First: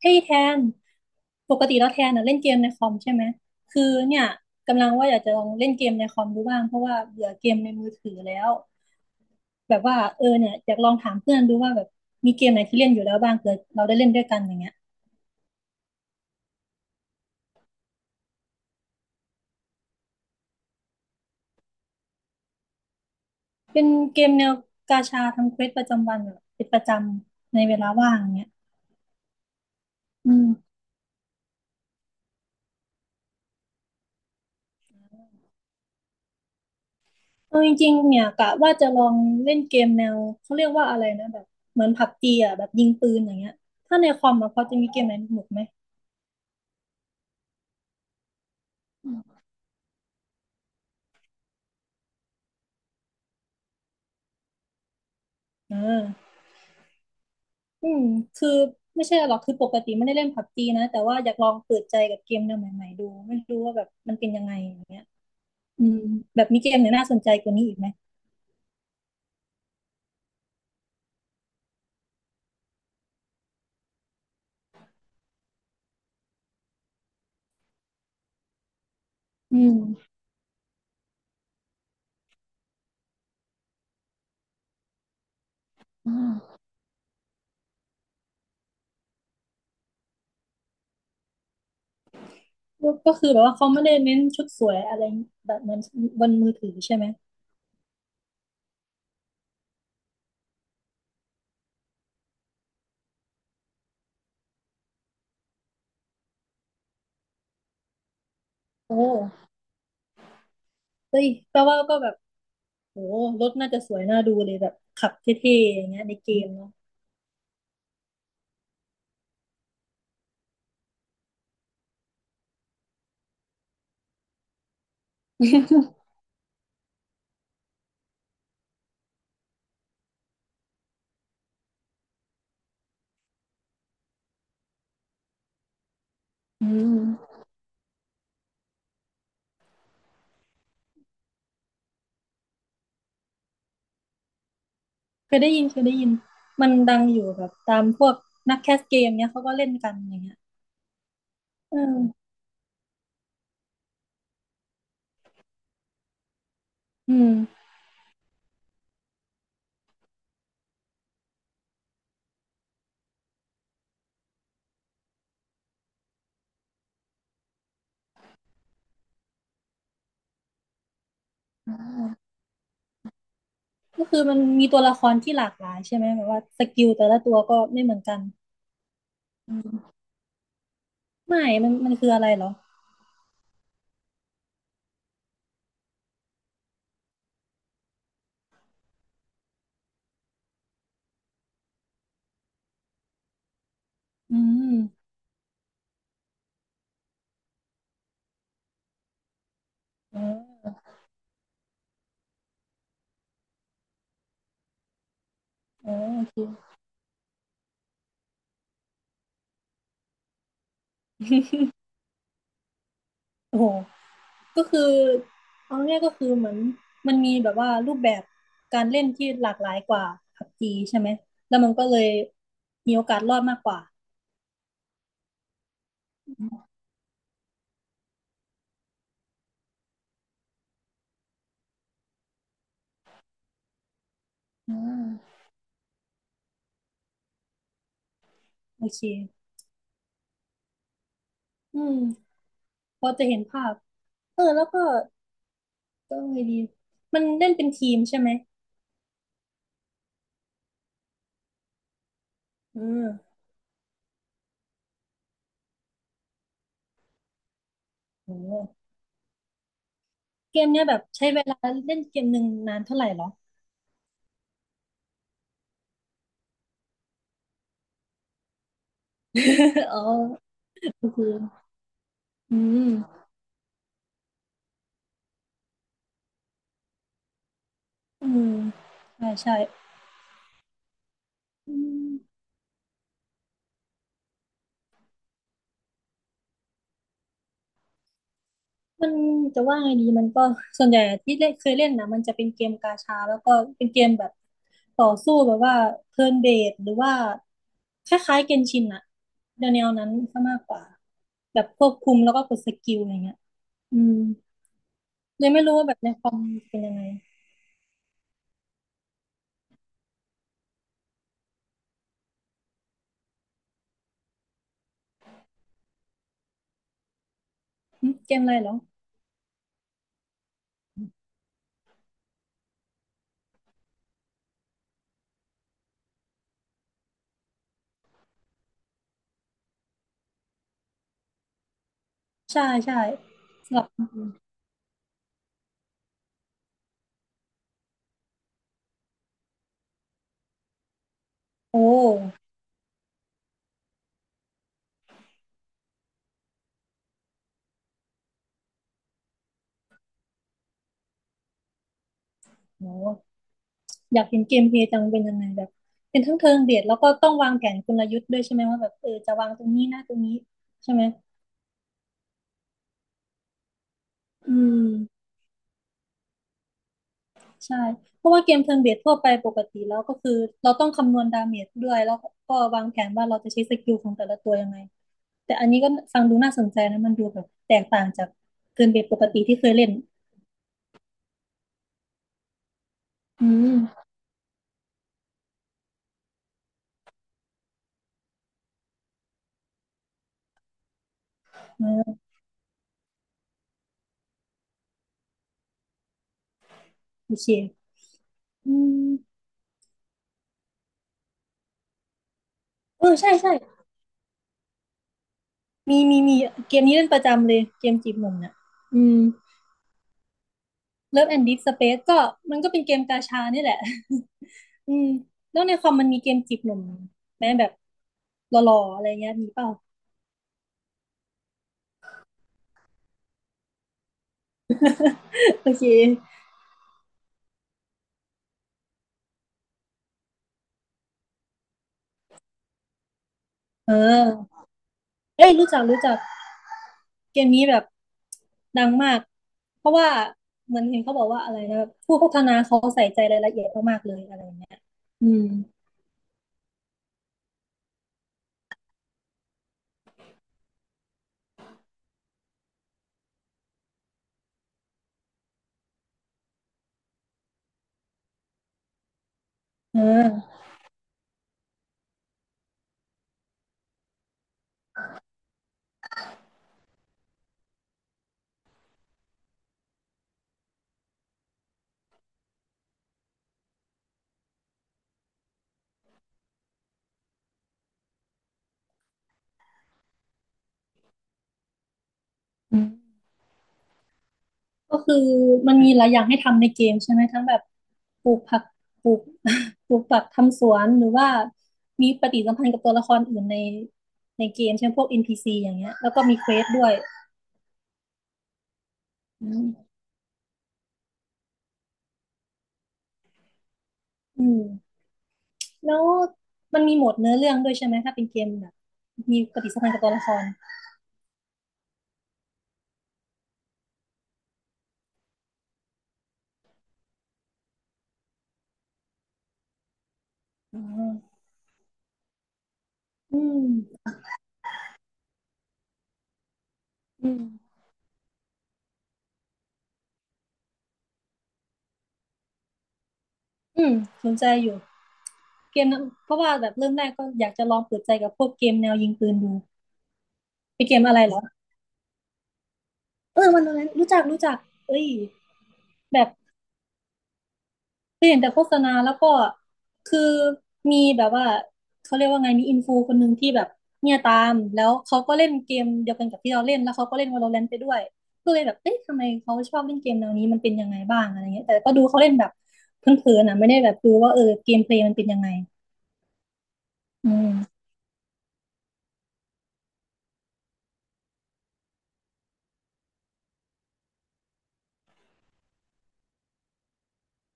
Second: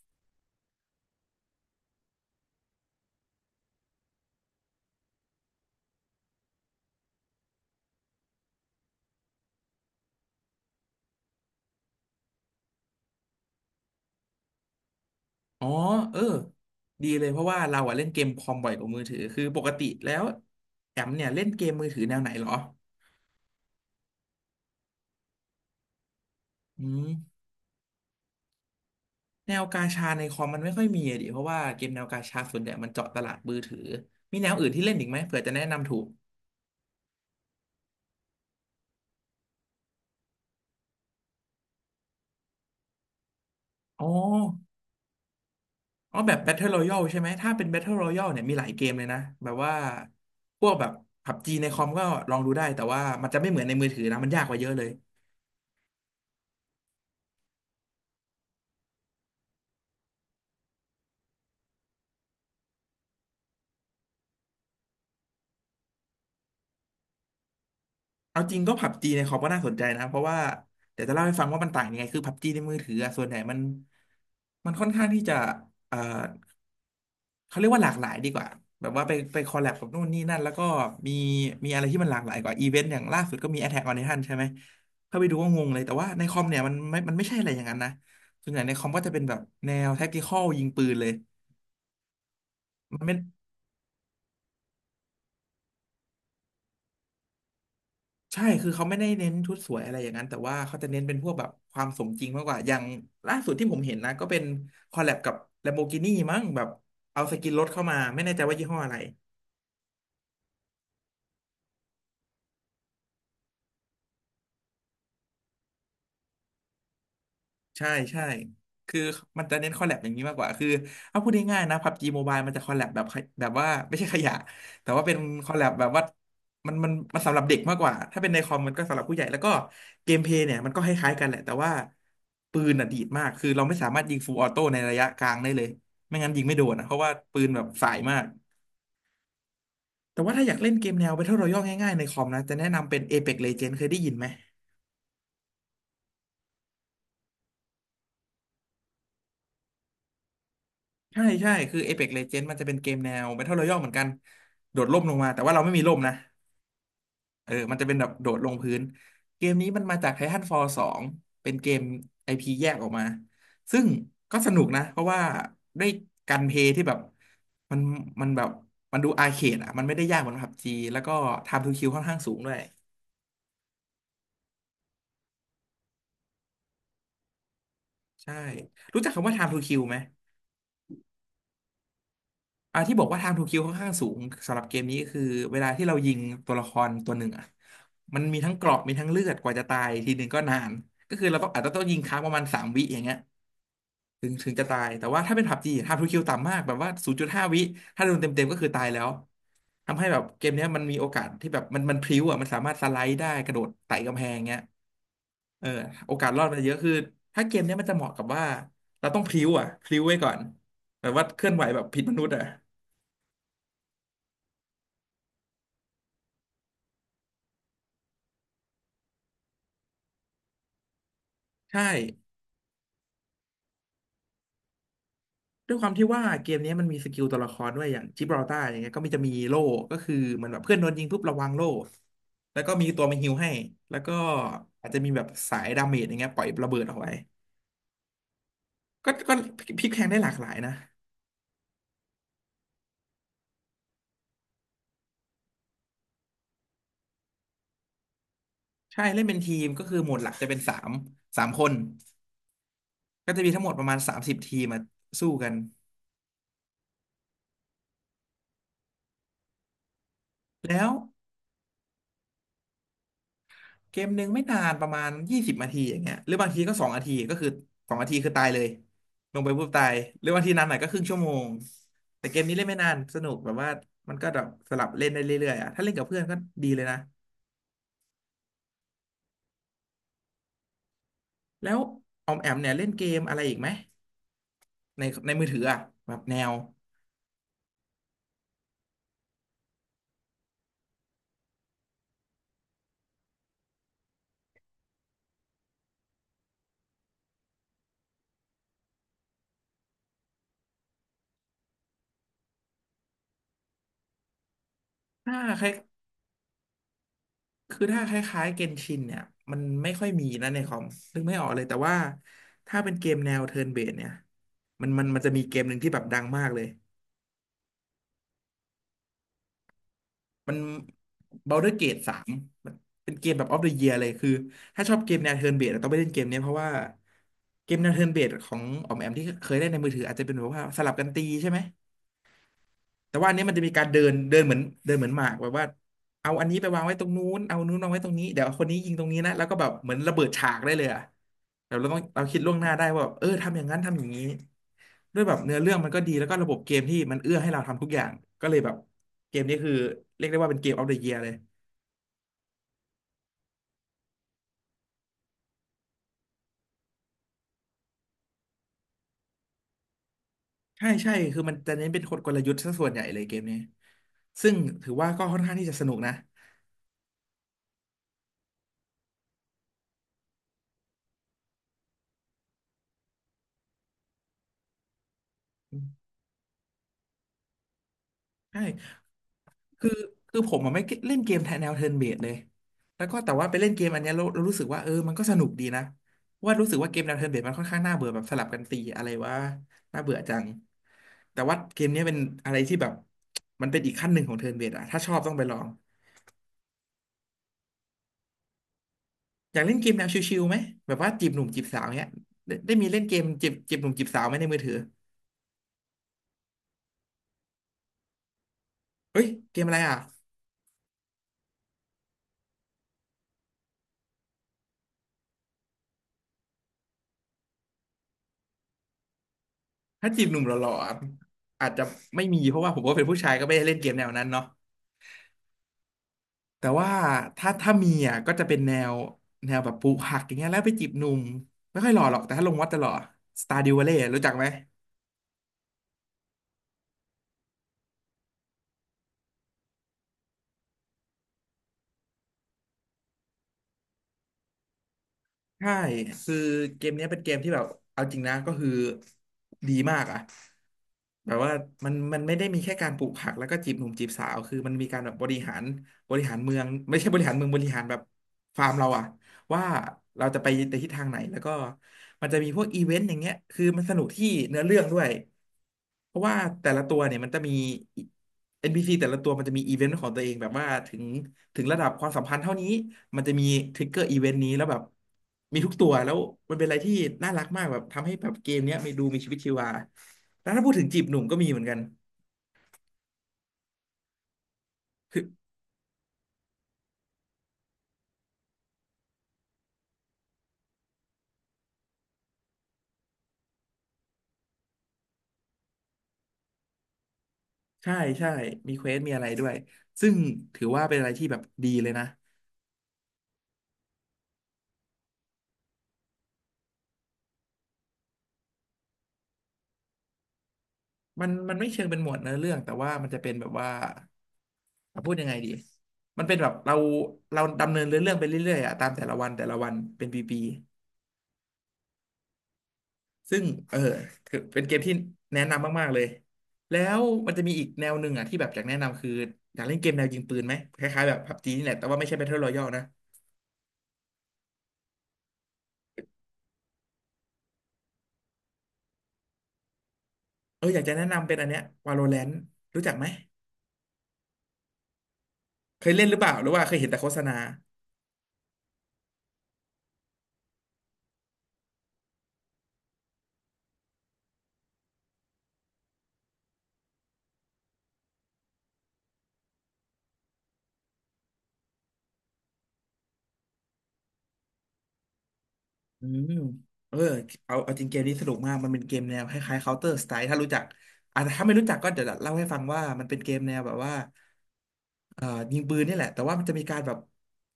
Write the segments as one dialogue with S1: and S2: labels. S1: เฮ้ยแทนปกติแล้วแทนน่ะเล่นเกมในคอมใช่ไหมคือเนี่ยกำลังว่าอยากจะลองเล่นเกมในคอมดูบ้างเพราะว่าเบื่อเกมในมือถือแล้วแบบว่าเนี่ยอยากลองถามเพื่อนดูว่าแบบมีเกมไหนที่เล่นอยู่แล้วบ้างเผื่อเราได้เล่นด้วยกันอย่างเงี้ย
S2: อ๋อเออดีเลยเพราะว่าเราอะเล่นเกมคอมบ่อยกว่ามือถือคือปกติแล้วแอมเนี่ยเล่นเกมมือถือแนวไหนเหรอ
S1: เป็นเกมแนวกาชาทำเควสประจำวันแบบเป็นป
S2: อื
S1: ระจ
S2: ม
S1: ำในเวลาว่างอย่างเงี้ย
S2: แนวกาชาใน
S1: อื
S2: คอม
S1: ม
S2: มันไม่ค่อยมีอะดิเพราะว่าเกมแนวกาชาส่วนใหญ่มันเจาะตลาดมือถือมีแนวอื่นที่เล่นอีกไหมเผื่อจะแนะนำถูก
S1: เอาจริงๆเนี่ยกะว่าจะลองเล่นเกมแนวเขาเรียกว่าอะไรนะแบบเหมือนผับจีอ่ะแบบยิงปืนอย่างเงี้ยถ้า
S2: อ๋อ
S1: ในคอมอ่ะพอจะมีเกมไหนสนุกไหม
S2: อ๋อแบบ Battle Royale ใช่ไหมถ้าเป็น Battle Royale เนี่ยมีหลายเกมเลย
S1: อื
S2: นะ
S1: ม
S2: แบบว่าพวกแบบพับจีในคอมก็ลองดูได้แต่ว่ามันจะไม่เหมือนในมือถือนะมันยากกว่าเยอะเลย
S1: เออ อืมคือไม่ใช่หรอกคือปกติไม่ได้เล่นพับจีนะแต่ว่าอยากลองเปิดใจกับเกมแนวใหม่ๆดู ไม่รู้ว่าแบบมันเป็นยังไงอย่างเงี้ยอืมแบบมีเกมไหนน่าสนใจกว่านี้อีกไหม
S2: เอาจริงก็ผับจีในคอมก็น่าสนใจนะเพราะว่าเดี๋ยวจะเล่าให้ฟังว่ามันต่างยังไงคือผับจีในมือถืออะส่วนใหญ่มันมันค่อนข้างที่จะเอ่อเขาเรียกว่าหลากหลายดีกว่าแบบว่าไปคอ
S1: อื
S2: ลแลบ
S1: ม
S2: กับนู่นนี่นั่นแล้วก็มีมีอะไรที่มันหลากหลายกว่าอีเวนต์อย่างล่าสุดก็มี Attack on Titan ใช่ไหมเข้าไปดูก็งงเลยแต่ว่า
S1: อ่
S2: ในคอมเนี่
S1: า
S2: ยมันไม่ใช่อะไรอย่างนั้นนะส่วนใหญ่ในคอมก็จะเป็นแบบแนว tactical ยิงปืนเลย
S1: ก็
S2: มัน
S1: ก็
S2: ไม่
S1: คือแบบว่าเขาไม่ได้เน้นชุดสวยอะไรแบบเหมือนบนมือถือใช่ไหม
S2: ใช่ คือเขาไม่ได้เน้นชุดสวยอะไรอย่างนั้น แต่ว่าเขาจะเน้นเป็นพวกแบบความสมจริงมากกว่าอย่างล่าสุดที่ผมเห็นนะ ก็เป็นคอลแลบกับ Lamborghini มั้งแบบเอาสกินรถเข้ามา ไม่แน่ใจว่ายี่ห้ออะไร
S1: โอ้เฮ้ยแปลว่าก็แบบโอ้รถน่าจะสวยน่าดูเลยแบบขับเท่ๆอย่างเงี้ยในเกมเนาะ
S2: ใช่ใช่คือมันจะเน้นคอลแลบอย่างนี้มากกว่าคือเอาพูดง่ายๆนะพับจีโมบายมันจะคอลแลบแบบขยแบบว่าไม่ใช่ขยะแต่ว่าเป็นคอลแลบแบบว่า มันสำหรับเด็กมากกว่าถ้าเป็นในคอมมันก็สำหรับผู้ใหญ่แล้วก็เกมเพลย์เนี่ยมันก็คล้ายๆกันแหละแต่ว่าปืนอ่ะดีดมากคือเราไม่สามารถยิงฟูลออโต้ในระยะกลางได้เลยไม่งั้นยิงไม่โด
S1: อื
S2: นอะเพราะว่า
S1: ม
S2: ปืนแบบสายมากแต่ว่าถ้าอยากเล่นเกมแนว Battle Royale ง่ายๆในคอมนะจะแนะนำเป็น Apex Legends เคยได้ยินไหม
S1: เคยได้ยินเคยได้ยินมันดังอยู่แบบตามพวกนักแคสเกมเนี้ยเขาก็เล่นกันอย่างเงี้ย
S2: ใช่ใช่คื
S1: อื
S2: อ
S1: ม
S2: Apex Legends มันจะเป็นเกมแนว Battle Royale เหมือนกันโดดร่มลงมาแต่ว่าเราไม่มีร่มนะ
S1: อืม
S2: เออมันจะเป็นแบบโดดลงพื้นเกมนี้มันมาจาก Titanfall 2เป็นเกม IP แยกออกมาซึ่งก็สนุกนะเพราะว่าด้วยการเพลย์ที่แบบมันมันแบบมันดูอาร์เคดอ่ะมันไม่ได้ยากเหมือนพับจีแล้วก็ Time to Kill ค่อนข้างสูงด้วย
S1: ก็คือมันมีตัวละครที่หลากหลายใช่ไหมแบบว่าสกิลแต่ละตัวก็ไม่เหมือนกัน
S2: ใช่รู้จักคำว่า Time
S1: อื
S2: to Kill
S1: ม
S2: ไหม
S1: ไม่มันคืออะไรเหรอ
S2: อ่าที่บอกว่าไทางทูคิวค่อนข้างสูงสำหรับเกมนี้คือเวลาที่เรายิงตัวละครตัวหนึ่งอ่ะมันมีทั้งเกราะมีทั้งเลือดกว่าจะตายทีหนึ่งก็นานก็คือเราต้องอาจจะต้องยิงค้างประมาณ3 วิอย่างเงี้ยถึง
S1: อื
S2: ถึงจะ
S1: ม
S2: ตายแต่ว่าถ้าเป็นผับจีไทางทูคิวต่ำมากแบบว่า0.5 วิถ้าโดนเต็มเก็คือตายแล้วทำให้แบ
S1: อ๋
S2: บเกมเนี้ย
S1: อ
S2: มันมีโอกาสที่แบบมันพลิ้วอ่ะมันสามารถสไลด์ได้กระโดดไต่กำแพงเงี้ยเออ
S1: อ๋อ
S2: โอ
S1: โอ
S2: กาส
S1: เค
S2: รอดมันเยอะคือถ้าเกมเนี้ยมันจะเหมาะกับว่าเราต้องพลิ้วอ่ะพลิ้วไว้ก่อนแบบว่าเคลื่อนไหวแบบผิดมนุษย์อ่ะ
S1: โอ้โหก็คือเอาง่ายๆก็คือเหมือนมันมีแบบว่ารูปแบบการเล่นที่หลากหลายกว่าผับจีใช่ไหมแล้วมัน
S2: ใช่
S1: ก็เลยมีโอกาสรอดมากกว่า
S2: ด้วยความที่ว่าเกมนี้มันมีสกิลตัวละครด้วยอย่างจิบราลตาร์อย่างเงี้ยก็มีจะมีโล่ก็คือเหมันแบบเพื่อนโดนยิงปุ๊บระวังโล่แล้วก็มีตัวมาฮีลให้แล้วก็
S1: อ่
S2: อาจจะมีแบบ
S1: า
S2: สายดาเมจอย่างเงี้ยปล่อยระเบิดออกไป
S1: โอเค
S2: ก็พลิกแพลงได้หลากหลายนะ
S1: อืมพอจะเห็นภาพเออแล้วก็ก็ไงดีมันเล่นเป็นทีมใช่ไหม
S2: ใช่เล่นเป็นทีมก็คือโหมดหลักจะเป็นสามคน
S1: อืม
S2: ก็จะมีทั้งหมดประมาณ30 ทีมมาสู้กัน
S1: โอ้ เกมเนี่
S2: แล้
S1: ย
S2: ว
S1: แบบใช้เวลาเล่นเกมหนึ่งนานเท่าไหร่เหรอ
S2: เกมหนึ่งไม่นานประมาณ20 นาทีอย่างเงี้ยหรือบางทีก็สองนาทีก็คือสองนาทีคือตายเลยลงไปปุ๊บตา ย
S1: อ๋อ
S2: หรือบางทีนานหน่อยก็ครึ่ง
S1: ก็
S2: ชั่ว
S1: คื
S2: โม
S1: อ
S2: งแต่เกมนี้
S1: อื
S2: เล่นไม่
S1: ม
S2: นานสนุกแบบว่ามันก็แบบสลับเล่นได้เรื่อยๆอ่ะถ้าเล่นกับเพื่อนก็ดีเลยนะ
S1: อืมใช่ใช่
S2: แล้
S1: อื
S2: ว
S1: ม
S2: ออมแอมเนี่ยเล่นเกมอะไรอีกไหมในมือถืออ่ะแบบแนว
S1: มันจะว่าไงดีมันก็ส่วนใหญ่ที่เล่นเคยเล่นนะมันจะเป็นเกมกาชาแล้วก็เป็นเกมแบบต่อสู้แบบว่าเทิร์นเบสหรือว่าคล้ายๆเกนชินอะแนวๆนั้นซะมากกว่าแบบควบคุมแล้วก็กดสกิลอะไรเงี้ยอืม
S2: ถ้า
S1: เลยไม่
S2: คล้าย
S1: รู้ว่าแบบในคอมเป็นยังไง
S2: คือถ้าคล้ายๆเกนชินเนี่ยมันไม่ค่อยมีนะในคอมนึกไม่ออกเลยแต่ว่าถ้าเป็นเกมแนวเทิร์นเบสเนี่ยมันจะมีเกมหนึ่งที่แบบดังมากเลย
S1: หึเกมอะไรเหรอ
S2: มัน Baldur's Gate สามมันเป็นเกมแบบ of the year เลยคือถ้าชอบเกมแนว turn based ต้องไปเล่นเกมเนี้ยเพราะว่าเกมแนว turn based ของออมแอมที่เคยเล่นในมือถืออาจจะเป็นแบบว่าสลับกันตีใช่ไหม
S1: ใช่ใช่
S2: แต่ว่าอันนี้มันจะมี
S1: สำหรั
S2: การ
S1: บ
S2: เดินเดินเหมือนเดินเหมือนหมากแบบว่าเอาอันนี้ไปวางไว้ตรงนู้นเอานู้นวางไว้ตรงนี้ เดี๋ยวคนนี้ยิงตรงนี้นะ แล้วก็แบบเหมือนระเบิดฉากได้เลยอะแบบ
S1: โอ้
S2: เราคิดล่วงหน้าได้ว่าแบบเออทำอย่างนั้นทำอย่างนี้ด้วยแบบเนื้อเรื่องมันก็ดีแล้วก็ระบบเกมที่มันเอื้อให้เราทำทุกอย่างก็เลยแบบเกมนี้คือเรียกได้ว่าเป็นเกมออฟเดอะเยียร์เลย
S1: โอ้อยากเห็นเกมเพลย์จังเป็นยังไงแบบเป็นทั้งเทิงเบียดแล้วก็ต้องวางแผนกลยุทธ์ด้วยใช่ไหมว่าแบบเออจะวางตรงนี้นะตรงนี้
S2: ใช่
S1: ใช่ไหม
S2: ใช่คือมันจะเน้นเป็นกลยุทธ์ซะส่วนใหญ่เลยเกมนี้ซึ่ง
S1: อืม
S2: ถือว่าก็ค่อนข้างที่จะสนุกนะ
S1: ใช่เพราะว่าเกมเทิร์นเบสทั่วไปปกติแล้วก็คือเราต้องคำนวณดาเมจด้วยแล้วก็วางแผนว่าเราจะใช้สกิลของแต่ละตัวยังไงแต่อันนี้ก็ฟังดูน่าสนใจนะมันดูแบบแตกต่างจาก
S2: ใช่
S1: เทิร์นเบสปกติที่เคย
S2: คื
S1: เล่
S2: อ
S1: น
S2: คือผมอะไม่เล่นเกมแทนแนวเทิร์นเบสเลยแล้วก็แต่ว่า
S1: อื
S2: ไปเล่นเกมอัน
S1: ม
S2: เนี้ยเรารู้สึกว่าเออมันก็สนุกดีนะว่ารู้สึกว่าเกมแนวเทิร์นเบสมันค่อนข้างน่าเบื่อแบบสลับกันตีอะไรวะน่าเบื่อจังแต่ว่าเก
S1: เอ
S2: มเนี้ยเป็น
S1: อ
S2: อะไรที่แบบมันเป็นอีกขั้นหนึ่งของเทิร์นเบสอะถ้าชอบต้องไปลอง
S1: โอเคอืม
S2: อยากเล่นเกมแนวชิวๆไหมแบบว่าจีบหนุ่มจีบสาวเนี้ยได้ได้มีเล่
S1: เอ
S2: นเก
S1: อ
S2: ม
S1: ใช่
S2: จี
S1: ใช่
S2: บจีบหนุ่มจีบสาวไหมในมือถือ
S1: มีเกมนี้เล่นประจำเลยเกมจีบหนุ่มเนี่ยอื
S2: เฮ้
S1: ม
S2: ยเกมอะไรอ่ะ
S1: เลิฟแอนด์ดิสเปซก็มันก็เป็นเกมกาชานี่แหละ อืมแล้วในคอมมันมีเกมจีบหนุ่มแมมแบบหล่อๆอะไรเงี้ยมีเปล่า
S2: ถ้าจีบหนุ่มหล่อๆอะอาจจะไม่มีเพราะว่าผมก็เป็นผู้ชายก็ไม่ได้เล่นเกมแนวนั้นเนาะ
S1: โอเค
S2: แต่ว่าถ้ามีอ่ะก็จะเป็นแนวแบบปลูกผักอย่างเงี้ยแล้วไปจีบหนุ่มไม่ค่อยหล่อหรอกแต่ถ้าลงวัดจะหล่อ a r d e w ดิว
S1: เอ
S2: เล่รู้จักไหม
S1: อเอ้ยรู้จักรู้จักเกมนี้แบบดังมากเพราะว่าเหมือนเห็นเขาบอกว่าอะไรนะผู้พัฒนาเขาใส่ใจรายละเอียดมากๆเลยอะไรเงี้ยอืม
S2: ใช่คือเกมเนี้ยเป็นเกมที่แบบเอาจริงนะก็คือดีมากอ่ะแบบว่ามันไม่ได้มีแค่การปลูกผักแล้วก็จีบหนุ่มจีบสาวคือมันมีการแบบบริหารบริหารเมืองไม่ใช่บริหารเมืองบริหารแบบฟาร์มเราอ่ะ ว่า
S1: เ
S2: เราจะไป
S1: ออ
S2: ในทิศทางไหนแล้วก็มันจะมีพวกอีเวนต์อย่างเงี้ยคือมันสนุกที่เนื้อเรื่องด้วยเพราะว่าแต่ละตัวเนี่ยมันจะมี NPC แต่ละตัวมันจะมีอีเวนต์ของตัวเองแบบว่าถึงระดับความสัมพันธ์เท่านี้มันจะมีทริกเกอร์อีเวนต์นี้แล้วแบบมีทุกตัวแล้วมันเป็นอะไรที่น่ารักมากแบบทำให้แบบเกมเนี้ยมีดูมีชีวิตชีวาแล้วถ้าพูดถึงจีบหนุ่มก็มีเหมือนกัน
S1: อืม ก็คือ
S2: คือ
S1: มันมีหลายอย่างให้ทำในเกมใช่ไหมทั้งแบบปลูกผักปลูก ปลูกผักทำสวนหรือว่ามีปฏิสัมพันธ์กับตัวละครอื่นในเกมเช่นพวก NPC อนพีซีอย่างเงี้ยแล้วก็มีเควสด้วย
S2: ใช่ใช่มีเควสมีอะไรด้
S1: อื
S2: วย
S1: ม
S2: ซึ่งถือว่าเป็นอะไรที่แบบดีเลยนะ
S1: อืมแล้วมันมีโหมดเนื้อเรื่องด้วยใช่ไหมถ้าเป็นเกมแบบมีปฏิสัมพันธ์กับตัวละคร
S2: มันไม่เชิงเป็นหมวดเนื้อเรื่องแต่ว่ามันจะเป็นแบบว่าอ่ะพูดยังไงดีมันเป็นแบบเราดำเนินเรื่องไปเรื่อยๆอ่ะตามแต่ละวันแต่ละวันเป็นปี
S1: อ๋อ
S2: ๆ
S1: อื
S2: ซึ่งเออ
S1: ม
S2: คือเป็นเกมที่แนะนำมากๆเลยแล้ว
S1: อื
S2: มัน
S1: ม
S2: จะมีอีกแนวหนึ่งอ่ะที่แบบอยากแนะนำคืออยากเล่นเกมแนวยิงปืนไหมคล้ายๆแบบ PUBG นี่แหละแต่ว่าไม่ใช่ Battle Royale นะ
S1: อืมสนใจอยู่เกมนะเพราะว่าแบบเริ่มแรกก็อยากจะลองเปิดใจกับพวกเกมแนวยิงปืนดู
S2: เอออยา
S1: เป็
S2: ก
S1: น
S2: จะ
S1: เก
S2: แนะ
S1: มอะไร
S2: นำ
S1: เห
S2: เป็
S1: ร
S2: น
S1: อ
S2: อันเนี้ย Valorant รู้จักไหม
S1: เออวันนั้นรู้จักรู้จักเอ้ย
S2: เคยเล่นหรือเป
S1: แบบ
S2: ล่าหรือว่าเคยเห็นแต่โฆษณา
S1: เคยเห็นแต่โฆษณาแล้วก็คือมีแบบว่าเขาเรียกว่าไงมีอินฟูคนหนึ่งที่แบบเนี่ยตามแล้วเขาก็เล่นเกมเดียวกันกับที่เราเล่นแล้วเขาก็เล่น Valorant ไปด้วยก็เลยแบบเอ๊ะทำไมเขาชอบเล่นเกมแนวนี้มันเป็นยังไงบ้างอะไรเงี้ยแต่ก็ดูเขาเล่นแบบเพ่อนๆนะไม่ได้แบบดูว่าเออเกมเพลย์มันเป็นยังไง
S2: อืมเออ
S1: อื
S2: เอา
S1: ม
S2: จริงเกมนี้สนุกมากมันเป็นเกมแนวคล้ายๆ Counter Strike ถ้ารู้จักอ่ะแต่ถ้าไม่รู้จักก็เดี๋ยวเล่าให้ฟังว่ามันเป็นเกมแนวแบบว่าเอ่อยิงปืนนี่แหละแต่ว่ามันจะมีการแบบ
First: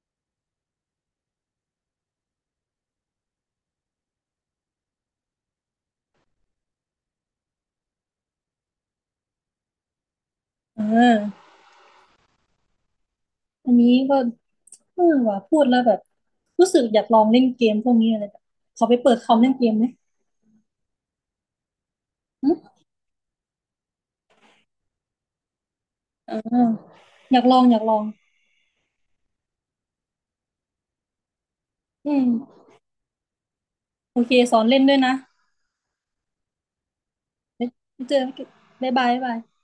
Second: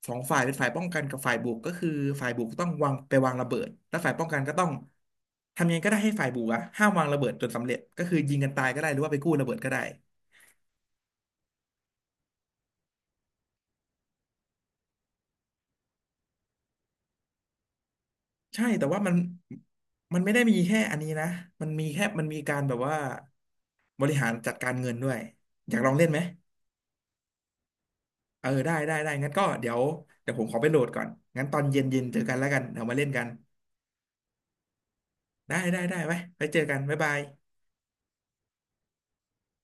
S2: สองฝ่ายเป็นฝ่ายป้องกันกับฝ่ายบุกก็คือฝ่ายบุกต้องวางไปวางระเบิดแล้วฝ่ายป้องกันก็ต้องทำยังไงก็ได้ให้ฝ่ายบุกอะห้ามวางระเบิดจนสำเร็จก็คือยิงกันตายก็ได้หรือว่าไปกู้ระเบิดก็ได้
S1: เอออันนี้ก็เออว่าพูดแล้วแบบรู้สึกอยากลองเล่นเกมพวกนี้อะไรแบบ
S2: ใช่
S1: ข
S2: แต่
S1: อไป
S2: ว่ามั
S1: เปิ
S2: น
S1: ดคอมเล่นเกมไหม
S2: มันไม่ได้มีแค่อันนี้นะมันมี
S1: อื
S2: กา
S1: ม
S2: รแบบว่าบริหารจัดการเงินด้วยอยากลองเล่นไหม
S1: เอออยากลองอยากลอง
S2: เออได้งั้นก็เดี๋ยวผมขอไปโหลดก่อนงั้นตอนเย็น
S1: อื
S2: เจอ
S1: ม
S2: กันแล้วกันเดี๋ยวมาเล่นกัน
S1: โอเคสอนเล่นด้วยนะ
S2: ได้ไว้ไปเจอกันบ๊ายบาย
S1: ไว้เจอกันบ๊ายบายบ๊ายบาย